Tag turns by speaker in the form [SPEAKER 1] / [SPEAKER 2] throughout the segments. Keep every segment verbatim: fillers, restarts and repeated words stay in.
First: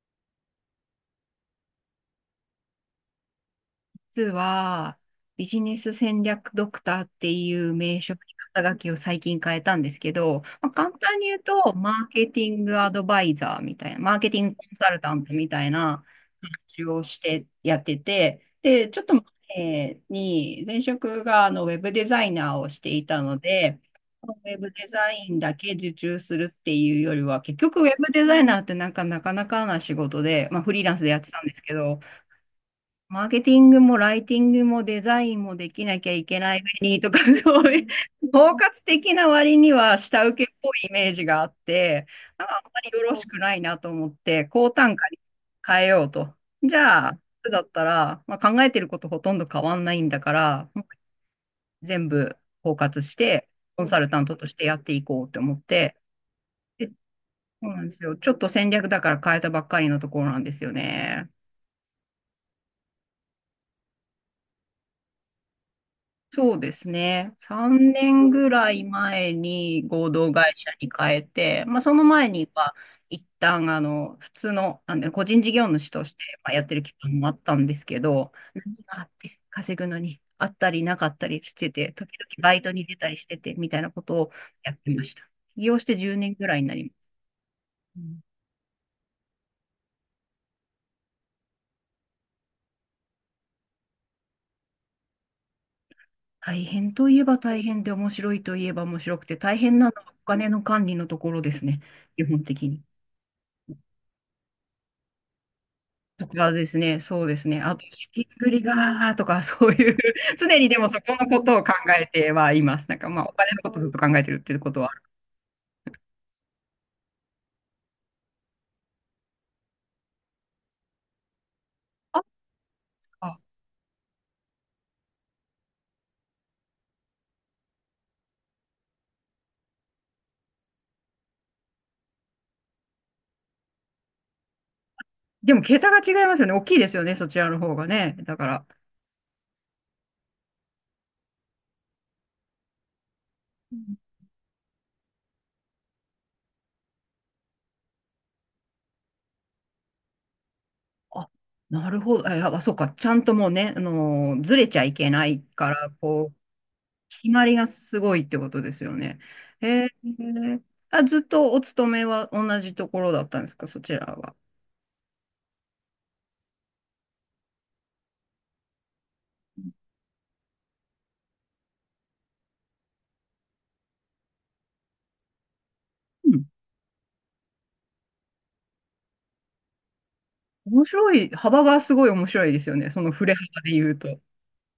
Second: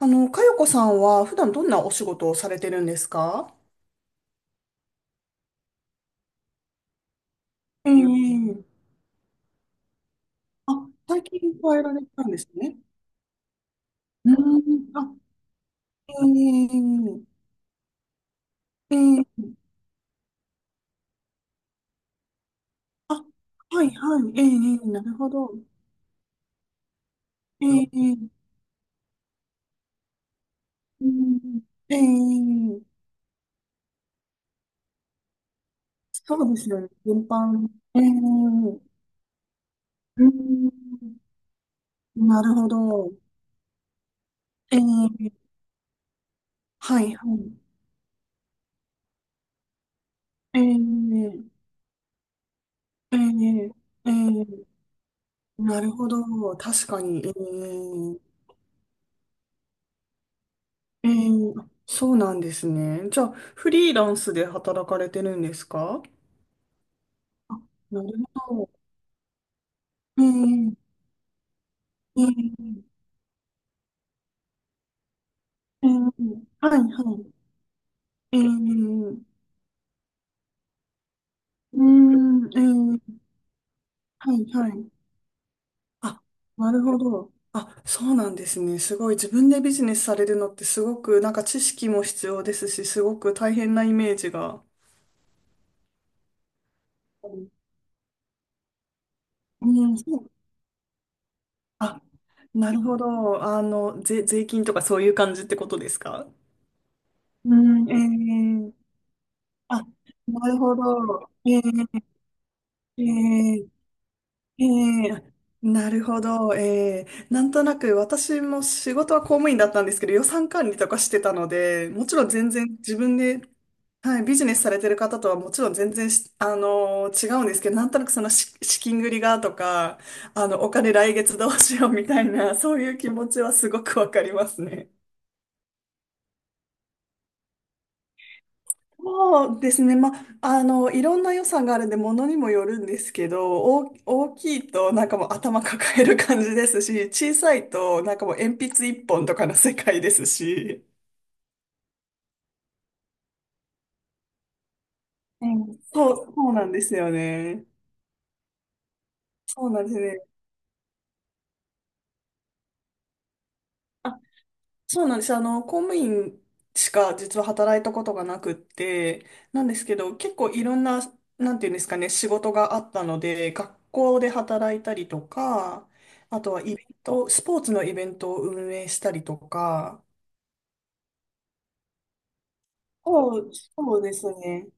[SPEAKER 1] あの、かよこさんは普段どんなお仕事をされてるんですか？
[SPEAKER 2] 実は、ビジネス戦略ドクターっていう
[SPEAKER 1] え
[SPEAKER 2] 名称に
[SPEAKER 1] え。
[SPEAKER 2] 肩書きを最近変えたんですけど、まあ、
[SPEAKER 1] あ、
[SPEAKER 2] 簡単
[SPEAKER 1] 最
[SPEAKER 2] に言う
[SPEAKER 1] 近
[SPEAKER 2] と、
[SPEAKER 1] 変え
[SPEAKER 2] マ
[SPEAKER 1] られ
[SPEAKER 2] ー
[SPEAKER 1] た
[SPEAKER 2] ケ
[SPEAKER 1] んで
[SPEAKER 2] テ
[SPEAKER 1] す
[SPEAKER 2] ィン
[SPEAKER 1] ね。
[SPEAKER 2] グアドバイザーみたいな、マーケ
[SPEAKER 1] う
[SPEAKER 2] ティングコンサ
[SPEAKER 1] ん。
[SPEAKER 2] ルタ
[SPEAKER 1] あ、
[SPEAKER 2] ントみたいな
[SPEAKER 1] え
[SPEAKER 2] 話をし
[SPEAKER 1] え。
[SPEAKER 2] てやってて、で、ちょっと
[SPEAKER 1] ええ。
[SPEAKER 2] 前に、前職があのウェブデザイナーをしてい
[SPEAKER 1] あ、
[SPEAKER 2] たので、
[SPEAKER 1] はいは
[SPEAKER 2] ウ
[SPEAKER 1] い、ええ。
[SPEAKER 2] ェブ
[SPEAKER 1] え
[SPEAKER 2] デ
[SPEAKER 1] え、な
[SPEAKER 2] ザ
[SPEAKER 1] るほ
[SPEAKER 2] イン
[SPEAKER 1] ど。
[SPEAKER 2] だけ受注するっていうよりは、結局
[SPEAKER 1] え
[SPEAKER 2] ウェブデザ
[SPEAKER 1] え。
[SPEAKER 2] イナーってなんかなかなかな仕事で、まあ、フリーランスでやってたんで
[SPEAKER 1] う
[SPEAKER 2] すけ
[SPEAKER 1] ん。え
[SPEAKER 2] ど、
[SPEAKER 1] え。
[SPEAKER 2] マーケティングもライティングもデザインもできなきゃい
[SPEAKER 1] そ
[SPEAKER 2] け
[SPEAKER 1] う
[SPEAKER 2] な
[SPEAKER 1] で
[SPEAKER 2] い
[SPEAKER 1] すよ
[SPEAKER 2] 上
[SPEAKER 1] ね、
[SPEAKER 2] にと
[SPEAKER 1] 全
[SPEAKER 2] か、そ
[SPEAKER 1] 般。
[SPEAKER 2] ういう、
[SPEAKER 1] え
[SPEAKER 2] 包括
[SPEAKER 1] え。
[SPEAKER 2] 的な割には
[SPEAKER 1] う
[SPEAKER 2] 下請けっぽいイメー
[SPEAKER 1] ん、
[SPEAKER 2] ジがあって、
[SPEAKER 1] な
[SPEAKER 2] なん
[SPEAKER 1] る
[SPEAKER 2] かあ
[SPEAKER 1] ほ
[SPEAKER 2] んまりよ
[SPEAKER 1] ど。
[SPEAKER 2] ろしくないなと思って、高
[SPEAKER 1] え
[SPEAKER 2] 単価に
[SPEAKER 1] え。
[SPEAKER 2] 変えようと。じ
[SPEAKER 1] は
[SPEAKER 2] ゃ
[SPEAKER 1] い
[SPEAKER 2] あ、
[SPEAKER 1] はい。
[SPEAKER 2] だったら、まあ、考えてることほとんど変わんないんだから、
[SPEAKER 1] ええ。
[SPEAKER 2] 全部包括し
[SPEAKER 1] え
[SPEAKER 2] て、
[SPEAKER 1] え。
[SPEAKER 2] コンサル
[SPEAKER 1] ええ、
[SPEAKER 2] タントとしてやっていこうと思っ
[SPEAKER 1] なる
[SPEAKER 2] て、
[SPEAKER 1] ほど、確
[SPEAKER 2] で、そ
[SPEAKER 1] かに。え
[SPEAKER 2] うなんですよ。ちょ
[SPEAKER 1] え。
[SPEAKER 2] っと戦略だから変えたばっかりのところなんですよ
[SPEAKER 1] え
[SPEAKER 2] ね。
[SPEAKER 1] ー、あ、そうなんですね。じゃあ、フリーランスで働かれてるんですか？
[SPEAKER 2] そうですね。
[SPEAKER 1] あ、
[SPEAKER 2] 3
[SPEAKER 1] なる
[SPEAKER 2] 年ぐ
[SPEAKER 1] ほ
[SPEAKER 2] ら
[SPEAKER 1] ど。
[SPEAKER 2] い前に合
[SPEAKER 1] え
[SPEAKER 2] 同会社
[SPEAKER 1] ー、
[SPEAKER 2] に変えて、まあ、その
[SPEAKER 1] え
[SPEAKER 2] 前には
[SPEAKER 1] ー、
[SPEAKER 2] 一旦あの普通の、あの個人事業
[SPEAKER 1] え
[SPEAKER 2] 主と
[SPEAKER 1] ー、
[SPEAKER 2] してまあやって
[SPEAKER 1] はい、
[SPEAKER 2] る
[SPEAKER 1] は
[SPEAKER 2] 期間もあっ
[SPEAKER 1] い。
[SPEAKER 2] たんですけど、
[SPEAKER 1] え
[SPEAKER 2] 何があっ
[SPEAKER 1] ー、
[SPEAKER 2] て稼ぐのにあったりなかったりして
[SPEAKER 1] うー
[SPEAKER 2] て、時々
[SPEAKER 1] ん、
[SPEAKER 2] バ
[SPEAKER 1] え
[SPEAKER 2] イトに出たり
[SPEAKER 1] ー、
[SPEAKER 2] しててみたいなことを
[SPEAKER 1] はい、は
[SPEAKER 2] やっ
[SPEAKER 1] い。
[SPEAKER 2] てました。起業して10
[SPEAKER 1] あ、
[SPEAKER 2] 年ぐらいに
[SPEAKER 1] な
[SPEAKER 2] な
[SPEAKER 1] る
[SPEAKER 2] りま
[SPEAKER 1] ほ
[SPEAKER 2] す。
[SPEAKER 1] ど。あ、
[SPEAKER 2] う
[SPEAKER 1] そう
[SPEAKER 2] ん、
[SPEAKER 1] なんですね。すごい。自分でビジネスされるのってすごく、なんか知識も必要ですし、すごく大変なイメージが。
[SPEAKER 2] 大変といえ
[SPEAKER 1] う
[SPEAKER 2] ば大変で面白いといえば面白くて大変なの
[SPEAKER 1] ん、そ
[SPEAKER 2] はお
[SPEAKER 1] う。
[SPEAKER 2] 金の管理のところですね、
[SPEAKER 1] あ、
[SPEAKER 2] 基本的
[SPEAKER 1] なる
[SPEAKER 2] に。
[SPEAKER 1] ほど。あの、税、税金とかそういう感じってことです
[SPEAKER 2] と
[SPEAKER 1] か？
[SPEAKER 2] かですね、そうです
[SPEAKER 1] う
[SPEAKER 2] ね。あと、
[SPEAKER 1] ん、
[SPEAKER 2] ひっくり
[SPEAKER 1] ええ。
[SPEAKER 2] がーとか、そう
[SPEAKER 1] あ、
[SPEAKER 2] いう、
[SPEAKER 1] な
[SPEAKER 2] 常
[SPEAKER 1] る
[SPEAKER 2] に
[SPEAKER 1] ほ
[SPEAKER 2] でもそこの
[SPEAKER 1] ど。
[SPEAKER 2] こと
[SPEAKER 1] ええ。
[SPEAKER 2] を考えてはいます。なん
[SPEAKER 1] え
[SPEAKER 2] かまあ、お金の
[SPEAKER 1] え。
[SPEAKER 2] ことずっと考えてるっていう
[SPEAKER 1] え
[SPEAKER 2] ことはある。
[SPEAKER 1] え。あ、なるほど。ええ、なんとなく私も仕事は公務員だったんですけど、予算管理とかしてたので、もちろん全然自分
[SPEAKER 2] あ、
[SPEAKER 1] で、はい、ビジネスされてる方とはもちろん全然し、あのー違うんですけど、なんとなくその資、資金繰りがとか、あの、お金来月どうしようみたいな、そういう気持ちはすごくわかりますね。
[SPEAKER 2] でも、桁が違いますよね。大きいですよね、そちらの方がね。だから、
[SPEAKER 1] そうですね。まあ、あの、いろんな予算があるんで、ものにもよるんですけど、
[SPEAKER 2] う
[SPEAKER 1] 大、
[SPEAKER 2] ん、
[SPEAKER 1] 大きいとなんかもう頭抱える感じですし、小さいとなんかもう鉛筆一本とかの世界ですし。
[SPEAKER 2] あ、なるほど。あ、あそうか。ちゃんともうね、あのーずれちゃいけない
[SPEAKER 1] う
[SPEAKER 2] か
[SPEAKER 1] ん、
[SPEAKER 2] ら、
[SPEAKER 1] そ
[SPEAKER 2] こ
[SPEAKER 1] う、
[SPEAKER 2] う、
[SPEAKER 1] そうなんですよ
[SPEAKER 2] 決まりが
[SPEAKER 1] ね。
[SPEAKER 2] すごいってことですよね。
[SPEAKER 1] そうな
[SPEAKER 2] え
[SPEAKER 1] んですね。
[SPEAKER 2] ー、あ、ずっとお勤めは同じところだったんですか、そちらは。
[SPEAKER 1] そうなんです。あの、公務員しか実は働いたことがなくって、
[SPEAKER 2] う
[SPEAKER 1] なんですけど、結構いろんな、なんていうんですかね、仕事があったので、学校で働いたりとか、あ
[SPEAKER 2] ん、
[SPEAKER 1] とはイベント、スポーツのイベントを運営したりとか、
[SPEAKER 2] 面白い、幅がすごい面白いですよね。その振れ
[SPEAKER 1] そ
[SPEAKER 2] 幅
[SPEAKER 1] う、
[SPEAKER 2] で言う
[SPEAKER 1] そうで
[SPEAKER 2] と。
[SPEAKER 1] すね。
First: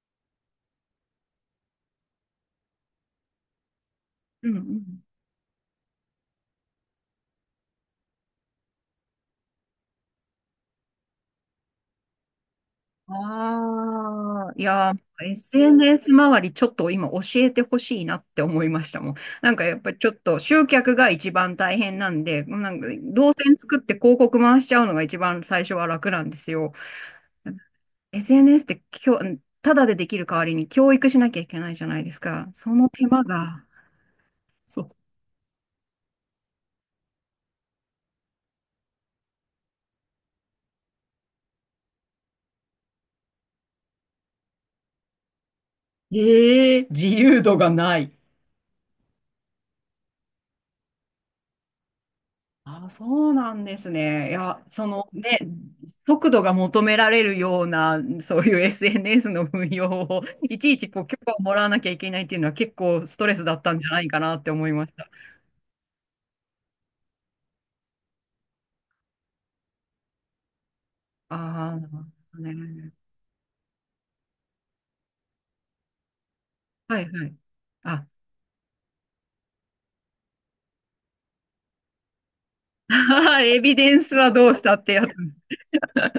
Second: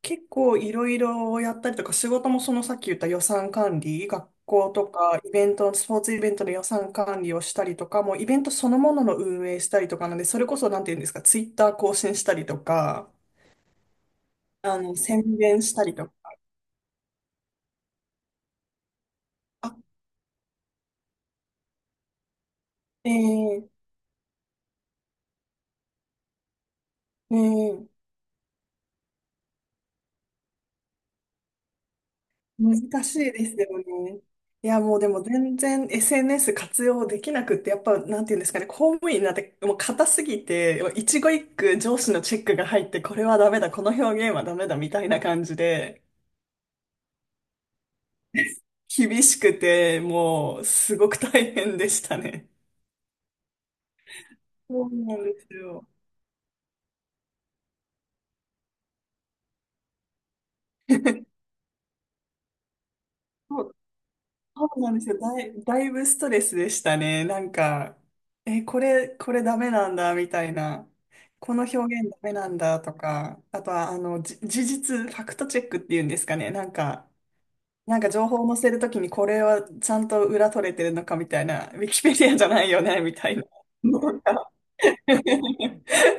[SPEAKER 1] 結構いろいろやったりとか、仕事もそのさっき言った予算管理、学
[SPEAKER 2] うんう
[SPEAKER 1] 校と
[SPEAKER 2] ん。
[SPEAKER 1] かイベント、スポーツイベントの予算管理をしたりとか、もうイベントそのものの運営したりとかなんで、それこそなんて言うんですか、ツイッター更新したりとか、
[SPEAKER 2] ああ、い
[SPEAKER 1] あ
[SPEAKER 2] や
[SPEAKER 1] の、
[SPEAKER 2] ー、
[SPEAKER 1] 宣伝したりと
[SPEAKER 2] エスエヌエス
[SPEAKER 1] か。
[SPEAKER 2] 周りちょっと今教えてほしいなって思いましたもん。なんかや
[SPEAKER 1] あ、
[SPEAKER 2] っぱりちょっと集客が一番大変なんで、なんか動線
[SPEAKER 1] え
[SPEAKER 2] 作っ
[SPEAKER 1] え。
[SPEAKER 2] て広告回しちゃうのが一番最初は楽なんですよ。
[SPEAKER 1] ええ。
[SPEAKER 2] エスエヌエス ってきょ、ただでできる代わりに教育しなきゃいけないじゃないですか。その
[SPEAKER 1] 難
[SPEAKER 2] 手
[SPEAKER 1] し
[SPEAKER 2] 間
[SPEAKER 1] いです
[SPEAKER 2] が、
[SPEAKER 1] よね。いや、
[SPEAKER 2] そう。
[SPEAKER 1] もうでも全然 エスエヌエス 活用できなくって、やっぱ、なんていうんですかね、公務員になんてもう硬すぎて、もう一語一句上司のチェックが入って、これはダメだ、この表現はダメだ、みたいな感じで、
[SPEAKER 2] ええ、自由度がない。
[SPEAKER 1] 厳しくて、もう、すごく大変でしたね。
[SPEAKER 2] あ、そうなんですね。いや、
[SPEAKER 1] そ
[SPEAKER 2] そ
[SPEAKER 1] う
[SPEAKER 2] の
[SPEAKER 1] なんで
[SPEAKER 2] ね、
[SPEAKER 1] すよ。
[SPEAKER 2] 速度が求められるような、そういう エスエヌエス の運用を、いちいちこう許可を もらわなきゃいけないっていうのは結構ストレスだったんじゃないかなって思
[SPEAKER 1] そ
[SPEAKER 2] い
[SPEAKER 1] う
[SPEAKER 2] ま
[SPEAKER 1] な
[SPEAKER 2] し
[SPEAKER 1] んで
[SPEAKER 2] た。
[SPEAKER 1] すよ。だい、だいぶストレスでしたね。なんか、え、これ、これダメなんだ、みたいな。
[SPEAKER 2] あ
[SPEAKER 1] この
[SPEAKER 2] あ、
[SPEAKER 1] 表
[SPEAKER 2] なる
[SPEAKER 1] 現ダメ
[SPEAKER 2] ほど
[SPEAKER 1] なんだ、
[SPEAKER 2] ね。
[SPEAKER 1] とか。あとは、あの、じ事実、ファクトチェックっていうんですかね。なん
[SPEAKER 2] はい
[SPEAKER 1] か、
[SPEAKER 2] はい。
[SPEAKER 1] なん
[SPEAKER 2] あ、
[SPEAKER 1] か情報を載せるときに、これはちゃんと裏取れてるのか、みたいな。ウィキペディアじゃないよね、みたい な。
[SPEAKER 2] エビデン
[SPEAKER 1] な
[SPEAKER 2] ス
[SPEAKER 1] ん
[SPEAKER 2] はど
[SPEAKER 1] か
[SPEAKER 2] うしたってやつ。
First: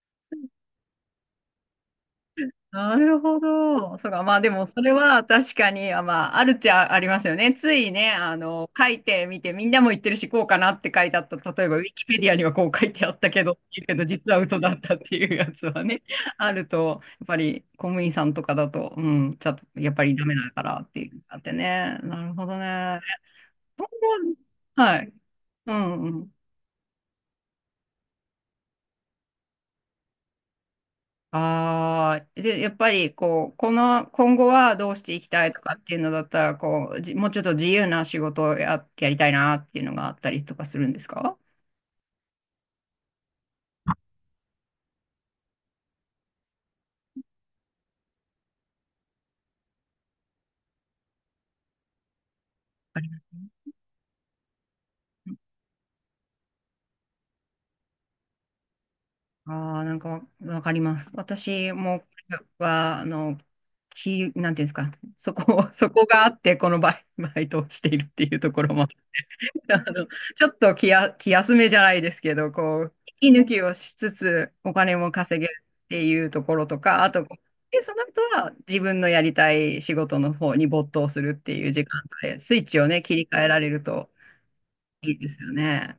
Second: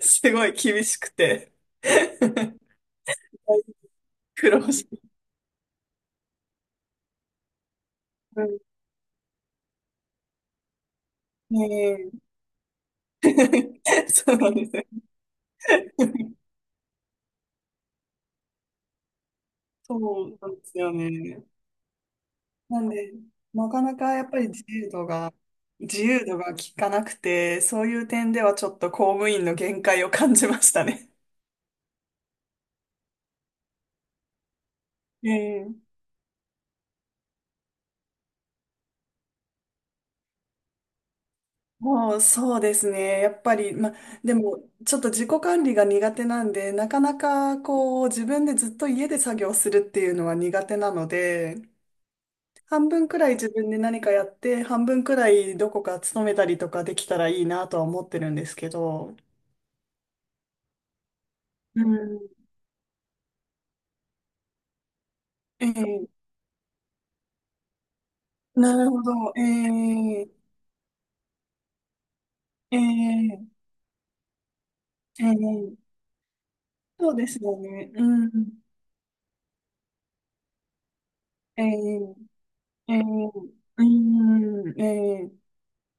[SPEAKER 1] すごい厳しくて。
[SPEAKER 2] なるほど。そうか。まあで
[SPEAKER 1] 苦
[SPEAKER 2] も、
[SPEAKER 1] 労
[SPEAKER 2] そ
[SPEAKER 1] し
[SPEAKER 2] れ
[SPEAKER 1] て、
[SPEAKER 2] は確かに、あ、まあ、あるっちゃありますよね。ついね、あ
[SPEAKER 1] うん、
[SPEAKER 2] の、書いてみて、みんなも言ってるし、こうかなって書いてあった。例えば、ウィキ
[SPEAKER 1] ね、
[SPEAKER 2] ペディアにはこう書いてあったけど、けど、
[SPEAKER 1] え。
[SPEAKER 2] 実
[SPEAKER 1] そ
[SPEAKER 2] は
[SPEAKER 1] うなん
[SPEAKER 2] 嘘
[SPEAKER 1] で
[SPEAKER 2] だ
[SPEAKER 1] す
[SPEAKER 2] っ
[SPEAKER 1] よ。
[SPEAKER 2] たっていうやつはね、あると、やっぱり公務員さんとかだと、うん、ちょっと、やっ
[SPEAKER 1] そ
[SPEAKER 2] ぱりダメ
[SPEAKER 1] うな
[SPEAKER 2] だ
[SPEAKER 1] ん
[SPEAKER 2] か
[SPEAKER 1] で
[SPEAKER 2] ら
[SPEAKER 1] す
[SPEAKER 2] っ
[SPEAKER 1] よ
[SPEAKER 2] ていうのがあっ
[SPEAKER 1] ね。
[SPEAKER 2] てね。なるほど
[SPEAKER 1] なん
[SPEAKER 2] ね。
[SPEAKER 1] で、なか
[SPEAKER 2] 今
[SPEAKER 1] なかやっ
[SPEAKER 2] 後
[SPEAKER 1] ぱり自
[SPEAKER 2] は。
[SPEAKER 1] 由
[SPEAKER 2] は
[SPEAKER 1] 度
[SPEAKER 2] い。
[SPEAKER 1] が、
[SPEAKER 2] うん
[SPEAKER 1] 自
[SPEAKER 2] う
[SPEAKER 1] 由
[SPEAKER 2] ん。
[SPEAKER 1] 度が効かなくて、そういう点ではちょっと公務員の限界を感じましたね。
[SPEAKER 2] ああ、で、やっぱりこう、この、今後はどうしていき
[SPEAKER 1] え
[SPEAKER 2] たいと
[SPEAKER 1] え、
[SPEAKER 2] かっていうのだったら、こう、じもうちょっと自由な仕事をや、やりたいなっていうのがあったりとかするんですか？
[SPEAKER 1] もうそうですね。やっぱり、ま、でも、ちょっと自己管理が苦手なんで、なかなかこう、自分でずっと家で作業するっていうのは苦手なので、半分くらい自分で何かやって、半分くらいどこか勤めたりとかできたらいいなとは思ってるんですけど、
[SPEAKER 2] ああー、なんかわかります。私
[SPEAKER 1] う
[SPEAKER 2] も
[SPEAKER 1] ん。
[SPEAKER 2] は、あの、き、なんていうんですか、そこ、そこ
[SPEAKER 1] ええ、
[SPEAKER 2] があって、このバイ、バイトをしているっていうところ
[SPEAKER 1] な
[SPEAKER 2] も
[SPEAKER 1] るほど。え
[SPEAKER 2] あの、ちょ
[SPEAKER 1] え。
[SPEAKER 2] っと気や、気休めじゃないですけど、こう、息抜
[SPEAKER 1] ええ。
[SPEAKER 2] きをしつつお金も
[SPEAKER 1] え
[SPEAKER 2] 稼げるっ
[SPEAKER 1] え。
[SPEAKER 2] ていうところとか、あ
[SPEAKER 1] そう
[SPEAKER 2] と、
[SPEAKER 1] ですよ
[SPEAKER 2] で、
[SPEAKER 1] ね。
[SPEAKER 2] そ
[SPEAKER 1] う
[SPEAKER 2] の後は
[SPEAKER 1] ん。
[SPEAKER 2] 自分のやりたい仕事の方に没頭するって
[SPEAKER 1] え
[SPEAKER 2] いう時間
[SPEAKER 1] え。
[SPEAKER 2] で、スイッチを
[SPEAKER 1] ええ。
[SPEAKER 2] ね、切り替えられる
[SPEAKER 1] う
[SPEAKER 2] と
[SPEAKER 1] ん、え
[SPEAKER 2] いいですよ
[SPEAKER 1] え。
[SPEAKER 2] ね。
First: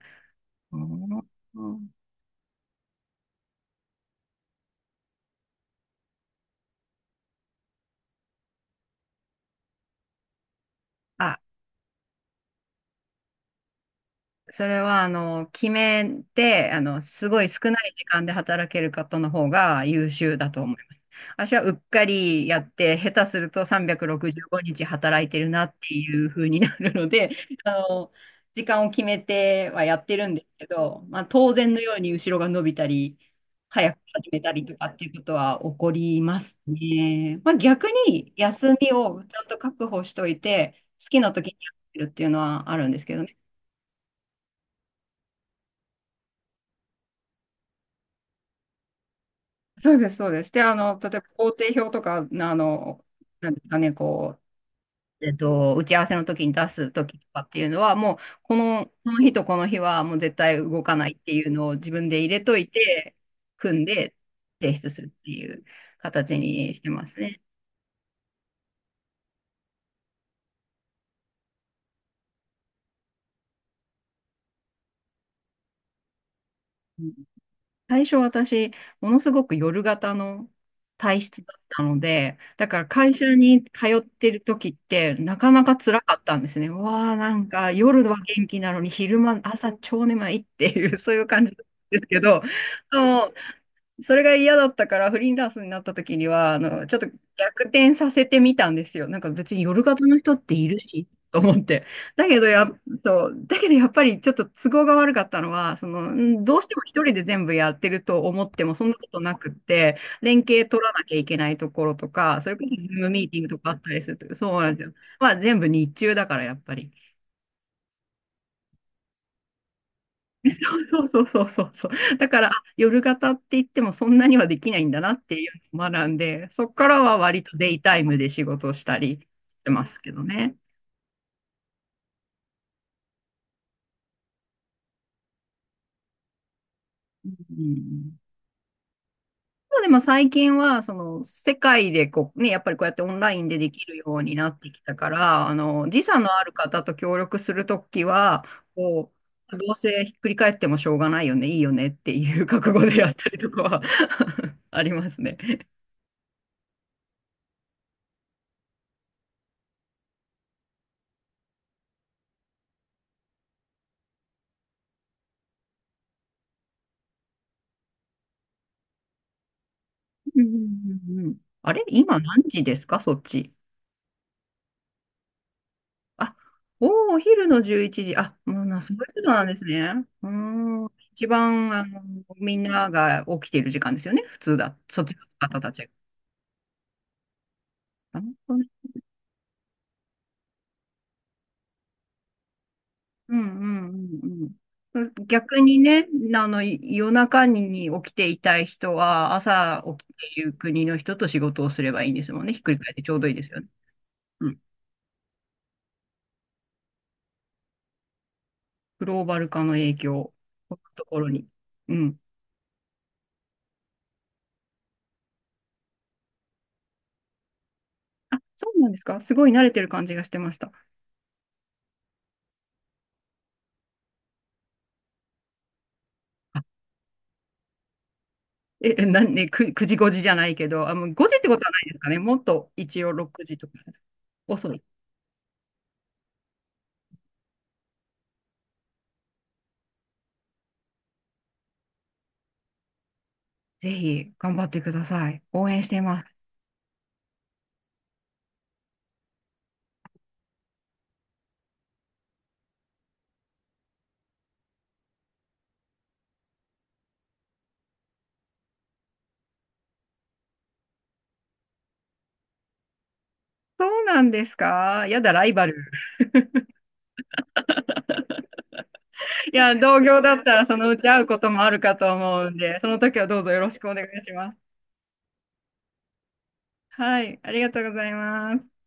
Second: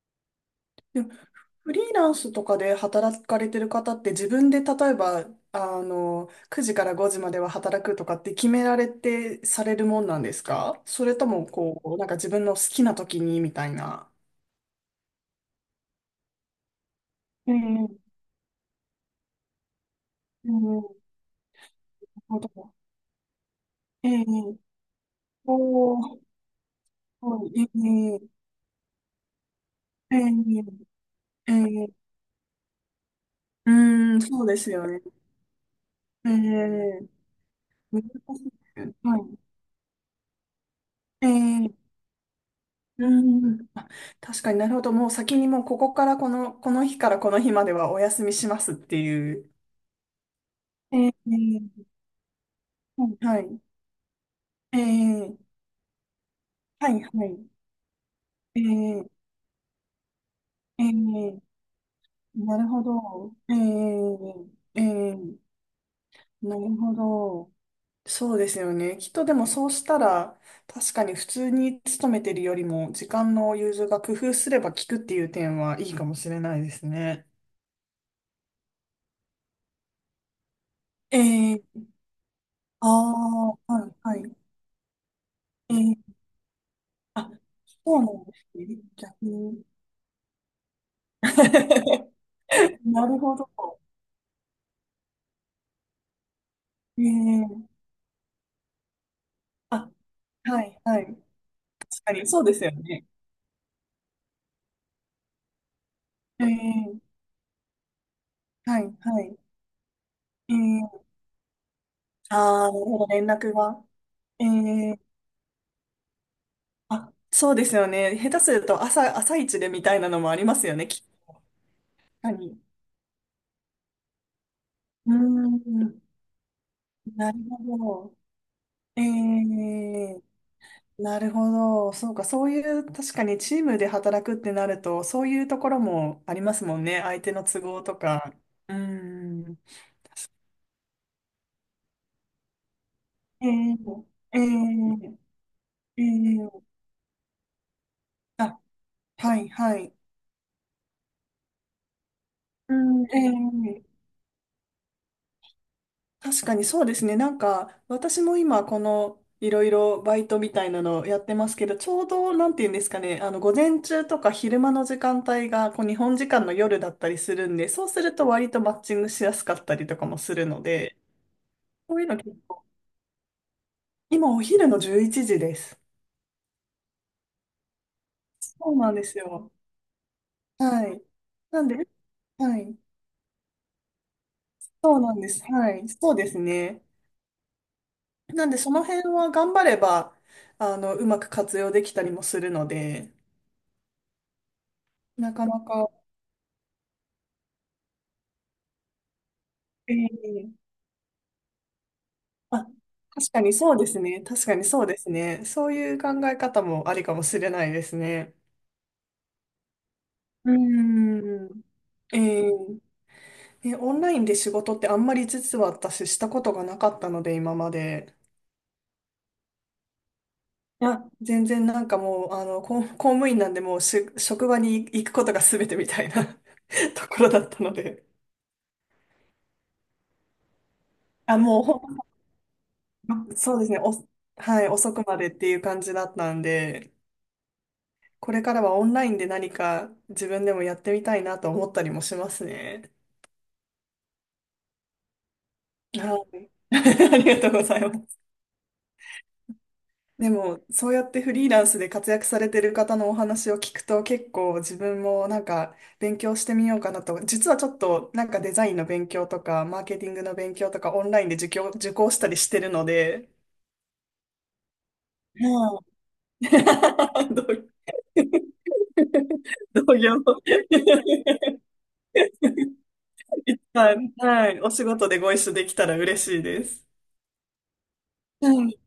[SPEAKER 2] う
[SPEAKER 1] でも
[SPEAKER 2] ん、
[SPEAKER 1] フリーランスとかで働かれてる方って自分で例えば、あの、くじからごじまでは働くとかって決められてされるもんなんですか？それと
[SPEAKER 2] あ、
[SPEAKER 1] も、こう、なんか自分の好きな時にみたいな。
[SPEAKER 2] それは、あの、決めて、あの、すごい
[SPEAKER 1] え
[SPEAKER 2] 少ない時
[SPEAKER 1] え。
[SPEAKER 2] 間で働ける方の方が優秀だ
[SPEAKER 1] え
[SPEAKER 2] と思います。
[SPEAKER 1] え。
[SPEAKER 2] 私はうっか
[SPEAKER 1] 本
[SPEAKER 2] り
[SPEAKER 1] 当
[SPEAKER 2] やっ
[SPEAKER 1] だ。
[SPEAKER 2] て、下手すると365
[SPEAKER 1] ええ。
[SPEAKER 2] 日働いてるなって
[SPEAKER 1] お
[SPEAKER 2] い
[SPEAKER 1] ー、
[SPEAKER 2] う風になるので、
[SPEAKER 1] はい。
[SPEAKER 2] あの、
[SPEAKER 1] え
[SPEAKER 2] 時間を決めてはやっ
[SPEAKER 1] え。
[SPEAKER 2] てるんです
[SPEAKER 1] え
[SPEAKER 2] け
[SPEAKER 1] え。
[SPEAKER 2] ど、まあ、当然の
[SPEAKER 1] え
[SPEAKER 2] よう
[SPEAKER 1] え。
[SPEAKER 2] に後ろが伸びたり、
[SPEAKER 1] う
[SPEAKER 2] 早く
[SPEAKER 1] ーん、
[SPEAKER 2] 始め
[SPEAKER 1] そう
[SPEAKER 2] た
[SPEAKER 1] で
[SPEAKER 2] り
[SPEAKER 1] す
[SPEAKER 2] と
[SPEAKER 1] よ
[SPEAKER 2] かっ
[SPEAKER 1] ね。
[SPEAKER 2] ていうことは起こり
[SPEAKER 1] え
[SPEAKER 2] ます
[SPEAKER 1] え。
[SPEAKER 2] ね。まあ、逆
[SPEAKER 1] 難
[SPEAKER 2] に
[SPEAKER 1] しいで
[SPEAKER 2] 休
[SPEAKER 1] すよ
[SPEAKER 2] み
[SPEAKER 1] ね。は
[SPEAKER 2] をち
[SPEAKER 1] い。
[SPEAKER 2] ゃんと確保しといて、好きな時にや
[SPEAKER 1] ええ。
[SPEAKER 2] ってるっていうのはあるんです
[SPEAKER 1] う
[SPEAKER 2] けどね。
[SPEAKER 1] ん。確かに、なるほど。もう先にもうここからこの、この日からこの日まではお休みしますっていう。
[SPEAKER 2] そうです、そうです。で、あの、例え
[SPEAKER 1] え
[SPEAKER 2] ば工程
[SPEAKER 1] え、
[SPEAKER 2] 表とか、あの、
[SPEAKER 1] は
[SPEAKER 2] なん
[SPEAKER 1] い。
[SPEAKER 2] ですかね、こう、え
[SPEAKER 1] え
[SPEAKER 2] っ
[SPEAKER 1] え、
[SPEAKER 2] と、打ち合わせの時に出
[SPEAKER 1] は
[SPEAKER 2] す
[SPEAKER 1] い
[SPEAKER 2] 時
[SPEAKER 1] は
[SPEAKER 2] とか
[SPEAKER 1] い。
[SPEAKER 2] っていうのは、もう、こ
[SPEAKER 1] え
[SPEAKER 2] の、この
[SPEAKER 1] え。
[SPEAKER 2] 日とこの日は、もう絶対動
[SPEAKER 1] ええ、
[SPEAKER 2] かないっていうのを自分で入れと
[SPEAKER 1] な
[SPEAKER 2] い
[SPEAKER 1] るほ
[SPEAKER 2] て、
[SPEAKER 1] ど。え
[SPEAKER 2] 組んで提
[SPEAKER 1] え。え
[SPEAKER 2] 出するってい
[SPEAKER 1] え、
[SPEAKER 2] う形
[SPEAKER 1] な
[SPEAKER 2] に
[SPEAKER 1] る
[SPEAKER 2] して
[SPEAKER 1] ほ
[SPEAKER 2] ますね。
[SPEAKER 1] ど。そうですよね。きっとでもそうしたら、確かに普通に勤めてるよりも、時間の融通が工夫すれば効くっていう点はいいかもしれないですね。
[SPEAKER 2] 最初私、ものすごく夜型の体質だっ
[SPEAKER 1] え
[SPEAKER 2] た
[SPEAKER 1] ー、
[SPEAKER 2] ので、だから
[SPEAKER 1] あ
[SPEAKER 2] 会社
[SPEAKER 1] あ、
[SPEAKER 2] に通
[SPEAKER 1] はい、
[SPEAKER 2] っ
[SPEAKER 1] は
[SPEAKER 2] て
[SPEAKER 1] い。
[SPEAKER 2] る時って、なかな
[SPEAKER 1] え
[SPEAKER 2] か
[SPEAKER 1] ー、
[SPEAKER 2] 辛かったんですね。わあ、
[SPEAKER 1] あ、
[SPEAKER 2] なんか
[SPEAKER 1] そ
[SPEAKER 2] 夜
[SPEAKER 1] うな
[SPEAKER 2] は
[SPEAKER 1] んで
[SPEAKER 2] 元
[SPEAKER 1] す
[SPEAKER 2] 気な
[SPEAKER 1] ね。
[SPEAKER 2] のに、昼
[SPEAKER 1] 逆
[SPEAKER 2] 間、
[SPEAKER 1] に。
[SPEAKER 2] 朝超眠いっていう、そういう感じなんです けど、
[SPEAKER 1] なる
[SPEAKER 2] そう、
[SPEAKER 1] ほど。
[SPEAKER 2] それが嫌だったから、フリーランスになった時には、あの、ちょっ
[SPEAKER 1] え
[SPEAKER 2] と逆
[SPEAKER 1] ー、
[SPEAKER 2] 転させてみたんですよ。なんか別に夜
[SPEAKER 1] あ、
[SPEAKER 2] 型の人って
[SPEAKER 1] は
[SPEAKER 2] いる
[SPEAKER 1] い、はい。
[SPEAKER 2] し、と
[SPEAKER 1] 確
[SPEAKER 2] 思って。
[SPEAKER 1] かに、
[SPEAKER 2] だけ
[SPEAKER 1] そう
[SPEAKER 2] ど
[SPEAKER 1] です
[SPEAKER 2] や、
[SPEAKER 1] よね。
[SPEAKER 2] そう、だけどやっぱりちょっと都合が悪かったのは、その、
[SPEAKER 1] え
[SPEAKER 2] んどうしても
[SPEAKER 1] ー、
[SPEAKER 2] 一人で全部やってると思っても
[SPEAKER 1] は
[SPEAKER 2] そんな
[SPEAKER 1] い、
[SPEAKER 2] こと
[SPEAKER 1] は
[SPEAKER 2] な
[SPEAKER 1] い。
[SPEAKER 2] くって、連
[SPEAKER 1] え
[SPEAKER 2] 携取ら
[SPEAKER 1] ー、
[SPEAKER 2] なきゃいけないところとか、それこ
[SPEAKER 1] ああ、なる
[SPEAKER 2] そズ
[SPEAKER 1] ほ
[SPEAKER 2] ー
[SPEAKER 1] ど、
[SPEAKER 2] ムミ
[SPEAKER 1] 連
[SPEAKER 2] ーティング
[SPEAKER 1] 絡
[SPEAKER 2] とかあっ
[SPEAKER 1] が。
[SPEAKER 2] たりすると、
[SPEAKER 1] え
[SPEAKER 2] そうなんですよ。
[SPEAKER 1] ー
[SPEAKER 2] まあ全部日中だからやっぱり。
[SPEAKER 1] あ、そうですよね。下手すると朝、朝一でみたいなのもありますよね、き
[SPEAKER 2] そう
[SPEAKER 1] っ
[SPEAKER 2] そう
[SPEAKER 1] と。
[SPEAKER 2] そうそうそう。
[SPEAKER 1] 確
[SPEAKER 2] だ
[SPEAKER 1] か
[SPEAKER 2] から、あ、
[SPEAKER 1] に。
[SPEAKER 2] 夜型って言ってもそんなにはできないんだな
[SPEAKER 1] うー
[SPEAKER 2] っていうのを
[SPEAKER 1] ん、
[SPEAKER 2] 学んで、そこからは
[SPEAKER 1] なる
[SPEAKER 2] 割とデ
[SPEAKER 1] ほ
[SPEAKER 2] イタイム
[SPEAKER 1] ど。
[SPEAKER 2] で仕事した
[SPEAKER 1] え
[SPEAKER 2] りしてますけ
[SPEAKER 1] え、
[SPEAKER 2] どね。
[SPEAKER 1] なるほど。そうか、そういう、確かにチームで働くってなると、そういうところもありますもんね。相
[SPEAKER 2] う
[SPEAKER 1] 手の都合と
[SPEAKER 2] ん、
[SPEAKER 1] か。うーん。
[SPEAKER 2] でも最近は、その、世界でこう、ね、やっぱりこうやってオンライン
[SPEAKER 1] ええ。
[SPEAKER 2] でできるように
[SPEAKER 1] え
[SPEAKER 2] なってきたから、あの、
[SPEAKER 1] え。
[SPEAKER 2] 時
[SPEAKER 1] え
[SPEAKER 2] 差のある
[SPEAKER 1] え。
[SPEAKER 2] 方と協力するときは、
[SPEAKER 1] あ、
[SPEAKER 2] こ
[SPEAKER 1] はい、
[SPEAKER 2] う、どう
[SPEAKER 1] は
[SPEAKER 2] せ
[SPEAKER 1] い。
[SPEAKER 2] ひっくり返ってもしょうがないよね、いいよねっていう覚悟で
[SPEAKER 1] う
[SPEAKER 2] やったりとかは
[SPEAKER 1] ん、ええ。
[SPEAKER 2] ありますね。
[SPEAKER 1] 確かにそうですね。なんか、私も今、この、いろいろバイトみたいなのをやってますけど、ちょうど、なんていうんですかね、あの、午前中とか昼間の時間帯が、こう、日本時間の夜だったりするんで、そうすると割とマッチングしやすかったりとかもす
[SPEAKER 2] う
[SPEAKER 1] る
[SPEAKER 2] んうん
[SPEAKER 1] ので、
[SPEAKER 2] うんうん、あれ
[SPEAKER 1] こういうの
[SPEAKER 2] 今
[SPEAKER 1] 結
[SPEAKER 2] 何
[SPEAKER 1] 構、
[SPEAKER 2] 時ですか、そっち？
[SPEAKER 1] 今お昼のじゅういちじです。
[SPEAKER 2] あ、おー、お昼のじゅういちじ。あ、もう
[SPEAKER 1] そう
[SPEAKER 2] な、
[SPEAKER 1] な
[SPEAKER 2] そ
[SPEAKER 1] ん
[SPEAKER 2] ういう
[SPEAKER 1] で
[SPEAKER 2] こ
[SPEAKER 1] す
[SPEAKER 2] となん
[SPEAKER 1] よ。
[SPEAKER 2] ですね。うーん。
[SPEAKER 1] はい。
[SPEAKER 2] 一
[SPEAKER 1] なん
[SPEAKER 2] 番、
[SPEAKER 1] で、
[SPEAKER 2] あの、み
[SPEAKER 1] は
[SPEAKER 2] ん
[SPEAKER 1] い。
[SPEAKER 2] なが起きている時間ですよね。普通だ。
[SPEAKER 1] そう
[SPEAKER 2] そっ
[SPEAKER 1] な
[SPEAKER 2] ち
[SPEAKER 1] ん
[SPEAKER 2] の
[SPEAKER 1] です。
[SPEAKER 2] 方た
[SPEAKER 1] は
[SPEAKER 2] ち
[SPEAKER 1] い。
[SPEAKER 2] が。
[SPEAKER 1] そうですね。
[SPEAKER 2] なる
[SPEAKER 1] なん
[SPEAKER 2] ほ
[SPEAKER 1] で、
[SPEAKER 2] どね。
[SPEAKER 1] その辺は頑張れば、あの、うまく活用できたりもするので、
[SPEAKER 2] うんうんうんうん。
[SPEAKER 1] なか
[SPEAKER 2] 逆
[SPEAKER 1] な
[SPEAKER 2] に
[SPEAKER 1] か、
[SPEAKER 2] ね、あの、い夜中に起きていたい人は、朝
[SPEAKER 1] え
[SPEAKER 2] 起きてい
[SPEAKER 1] え。
[SPEAKER 2] る国の人と仕事をすればいいんですもんね。ひ
[SPEAKER 1] あ、
[SPEAKER 2] っくり返ってちょうどい
[SPEAKER 1] 確
[SPEAKER 2] い
[SPEAKER 1] か
[SPEAKER 2] です
[SPEAKER 1] に
[SPEAKER 2] よね。
[SPEAKER 1] そうですね。確
[SPEAKER 2] う
[SPEAKER 1] か
[SPEAKER 2] ん。
[SPEAKER 1] にそうですね。そういう考え方もありかもしれないですね。
[SPEAKER 2] グローバル化の影響、
[SPEAKER 1] う
[SPEAKER 2] こういうところに。
[SPEAKER 1] ーん。
[SPEAKER 2] うん。
[SPEAKER 1] ええ。ね、オンラインで仕事ってあんまり実は私したことがなかったので、今まで。
[SPEAKER 2] あ、そうなんですか？すごい慣れてる感じがしてました。
[SPEAKER 1] いや、全然なんかもう、あの、公、公務員なんでもうし、職場に行くことが全てみたいな
[SPEAKER 2] あ
[SPEAKER 1] ところだったので。
[SPEAKER 2] え、えなんね、く、くじごじじゃないけど、あ、もうごじ
[SPEAKER 1] あ、
[SPEAKER 2] ってこ
[SPEAKER 1] もう
[SPEAKER 2] とはな
[SPEAKER 1] ほ
[SPEAKER 2] いですかね。もっと一応
[SPEAKER 1] ん、
[SPEAKER 2] 6
[SPEAKER 1] そ
[SPEAKER 2] 時
[SPEAKER 1] うで
[SPEAKER 2] と
[SPEAKER 1] す
[SPEAKER 2] か。
[SPEAKER 1] ね。お、はい、
[SPEAKER 2] 遅い。
[SPEAKER 1] 遅くまでっていう感じだったんで。これからはオンラインで何か自分でもやってみたいなと思ったりもしますね。
[SPEAKER 2] ぜひ頑張ってください。応援してま
[SPEAKER 1] は
[SPEAKER 2] す。
[SPEAKER 1] い。 ありがとうございます。でも、そうやってフリーランスで活躍されてる方のお話を聞くと結構自分もなんか勉強してみようかなと。実はちょっとなんかデザインの勉強とかマーケティングの勉強とかオンラインで受講、受講したりしてるので、
[SPEAKER 2] そうなんですか？やだ、ライバル。
[SPEAKER 1] はい。
[SPEAKER 2] いや、
[SPEAKER 1] 同同
[SPEAKER 2] 同
[SPEAKER 1] 業。
[SPEAKER 2] 業だった らそのうち会うこともあるかと思うんで、その時はどうぞよろしく
[SPEAKER 1] は
[SPEAKER 2] お願い
[SPEAKER 1] い、
[SPEAKER 2] し
[SPEAKER 1] は
[SPEAKER 2] ます。
[SPEAKER 1] い、お仕事でご一緒できたら嬉しいです。
[SPEAKER 2] はい、ありがとうござい
[SPEAKER 1] は
[SPEAKER 2] ます。
[SPEAKER 1] い。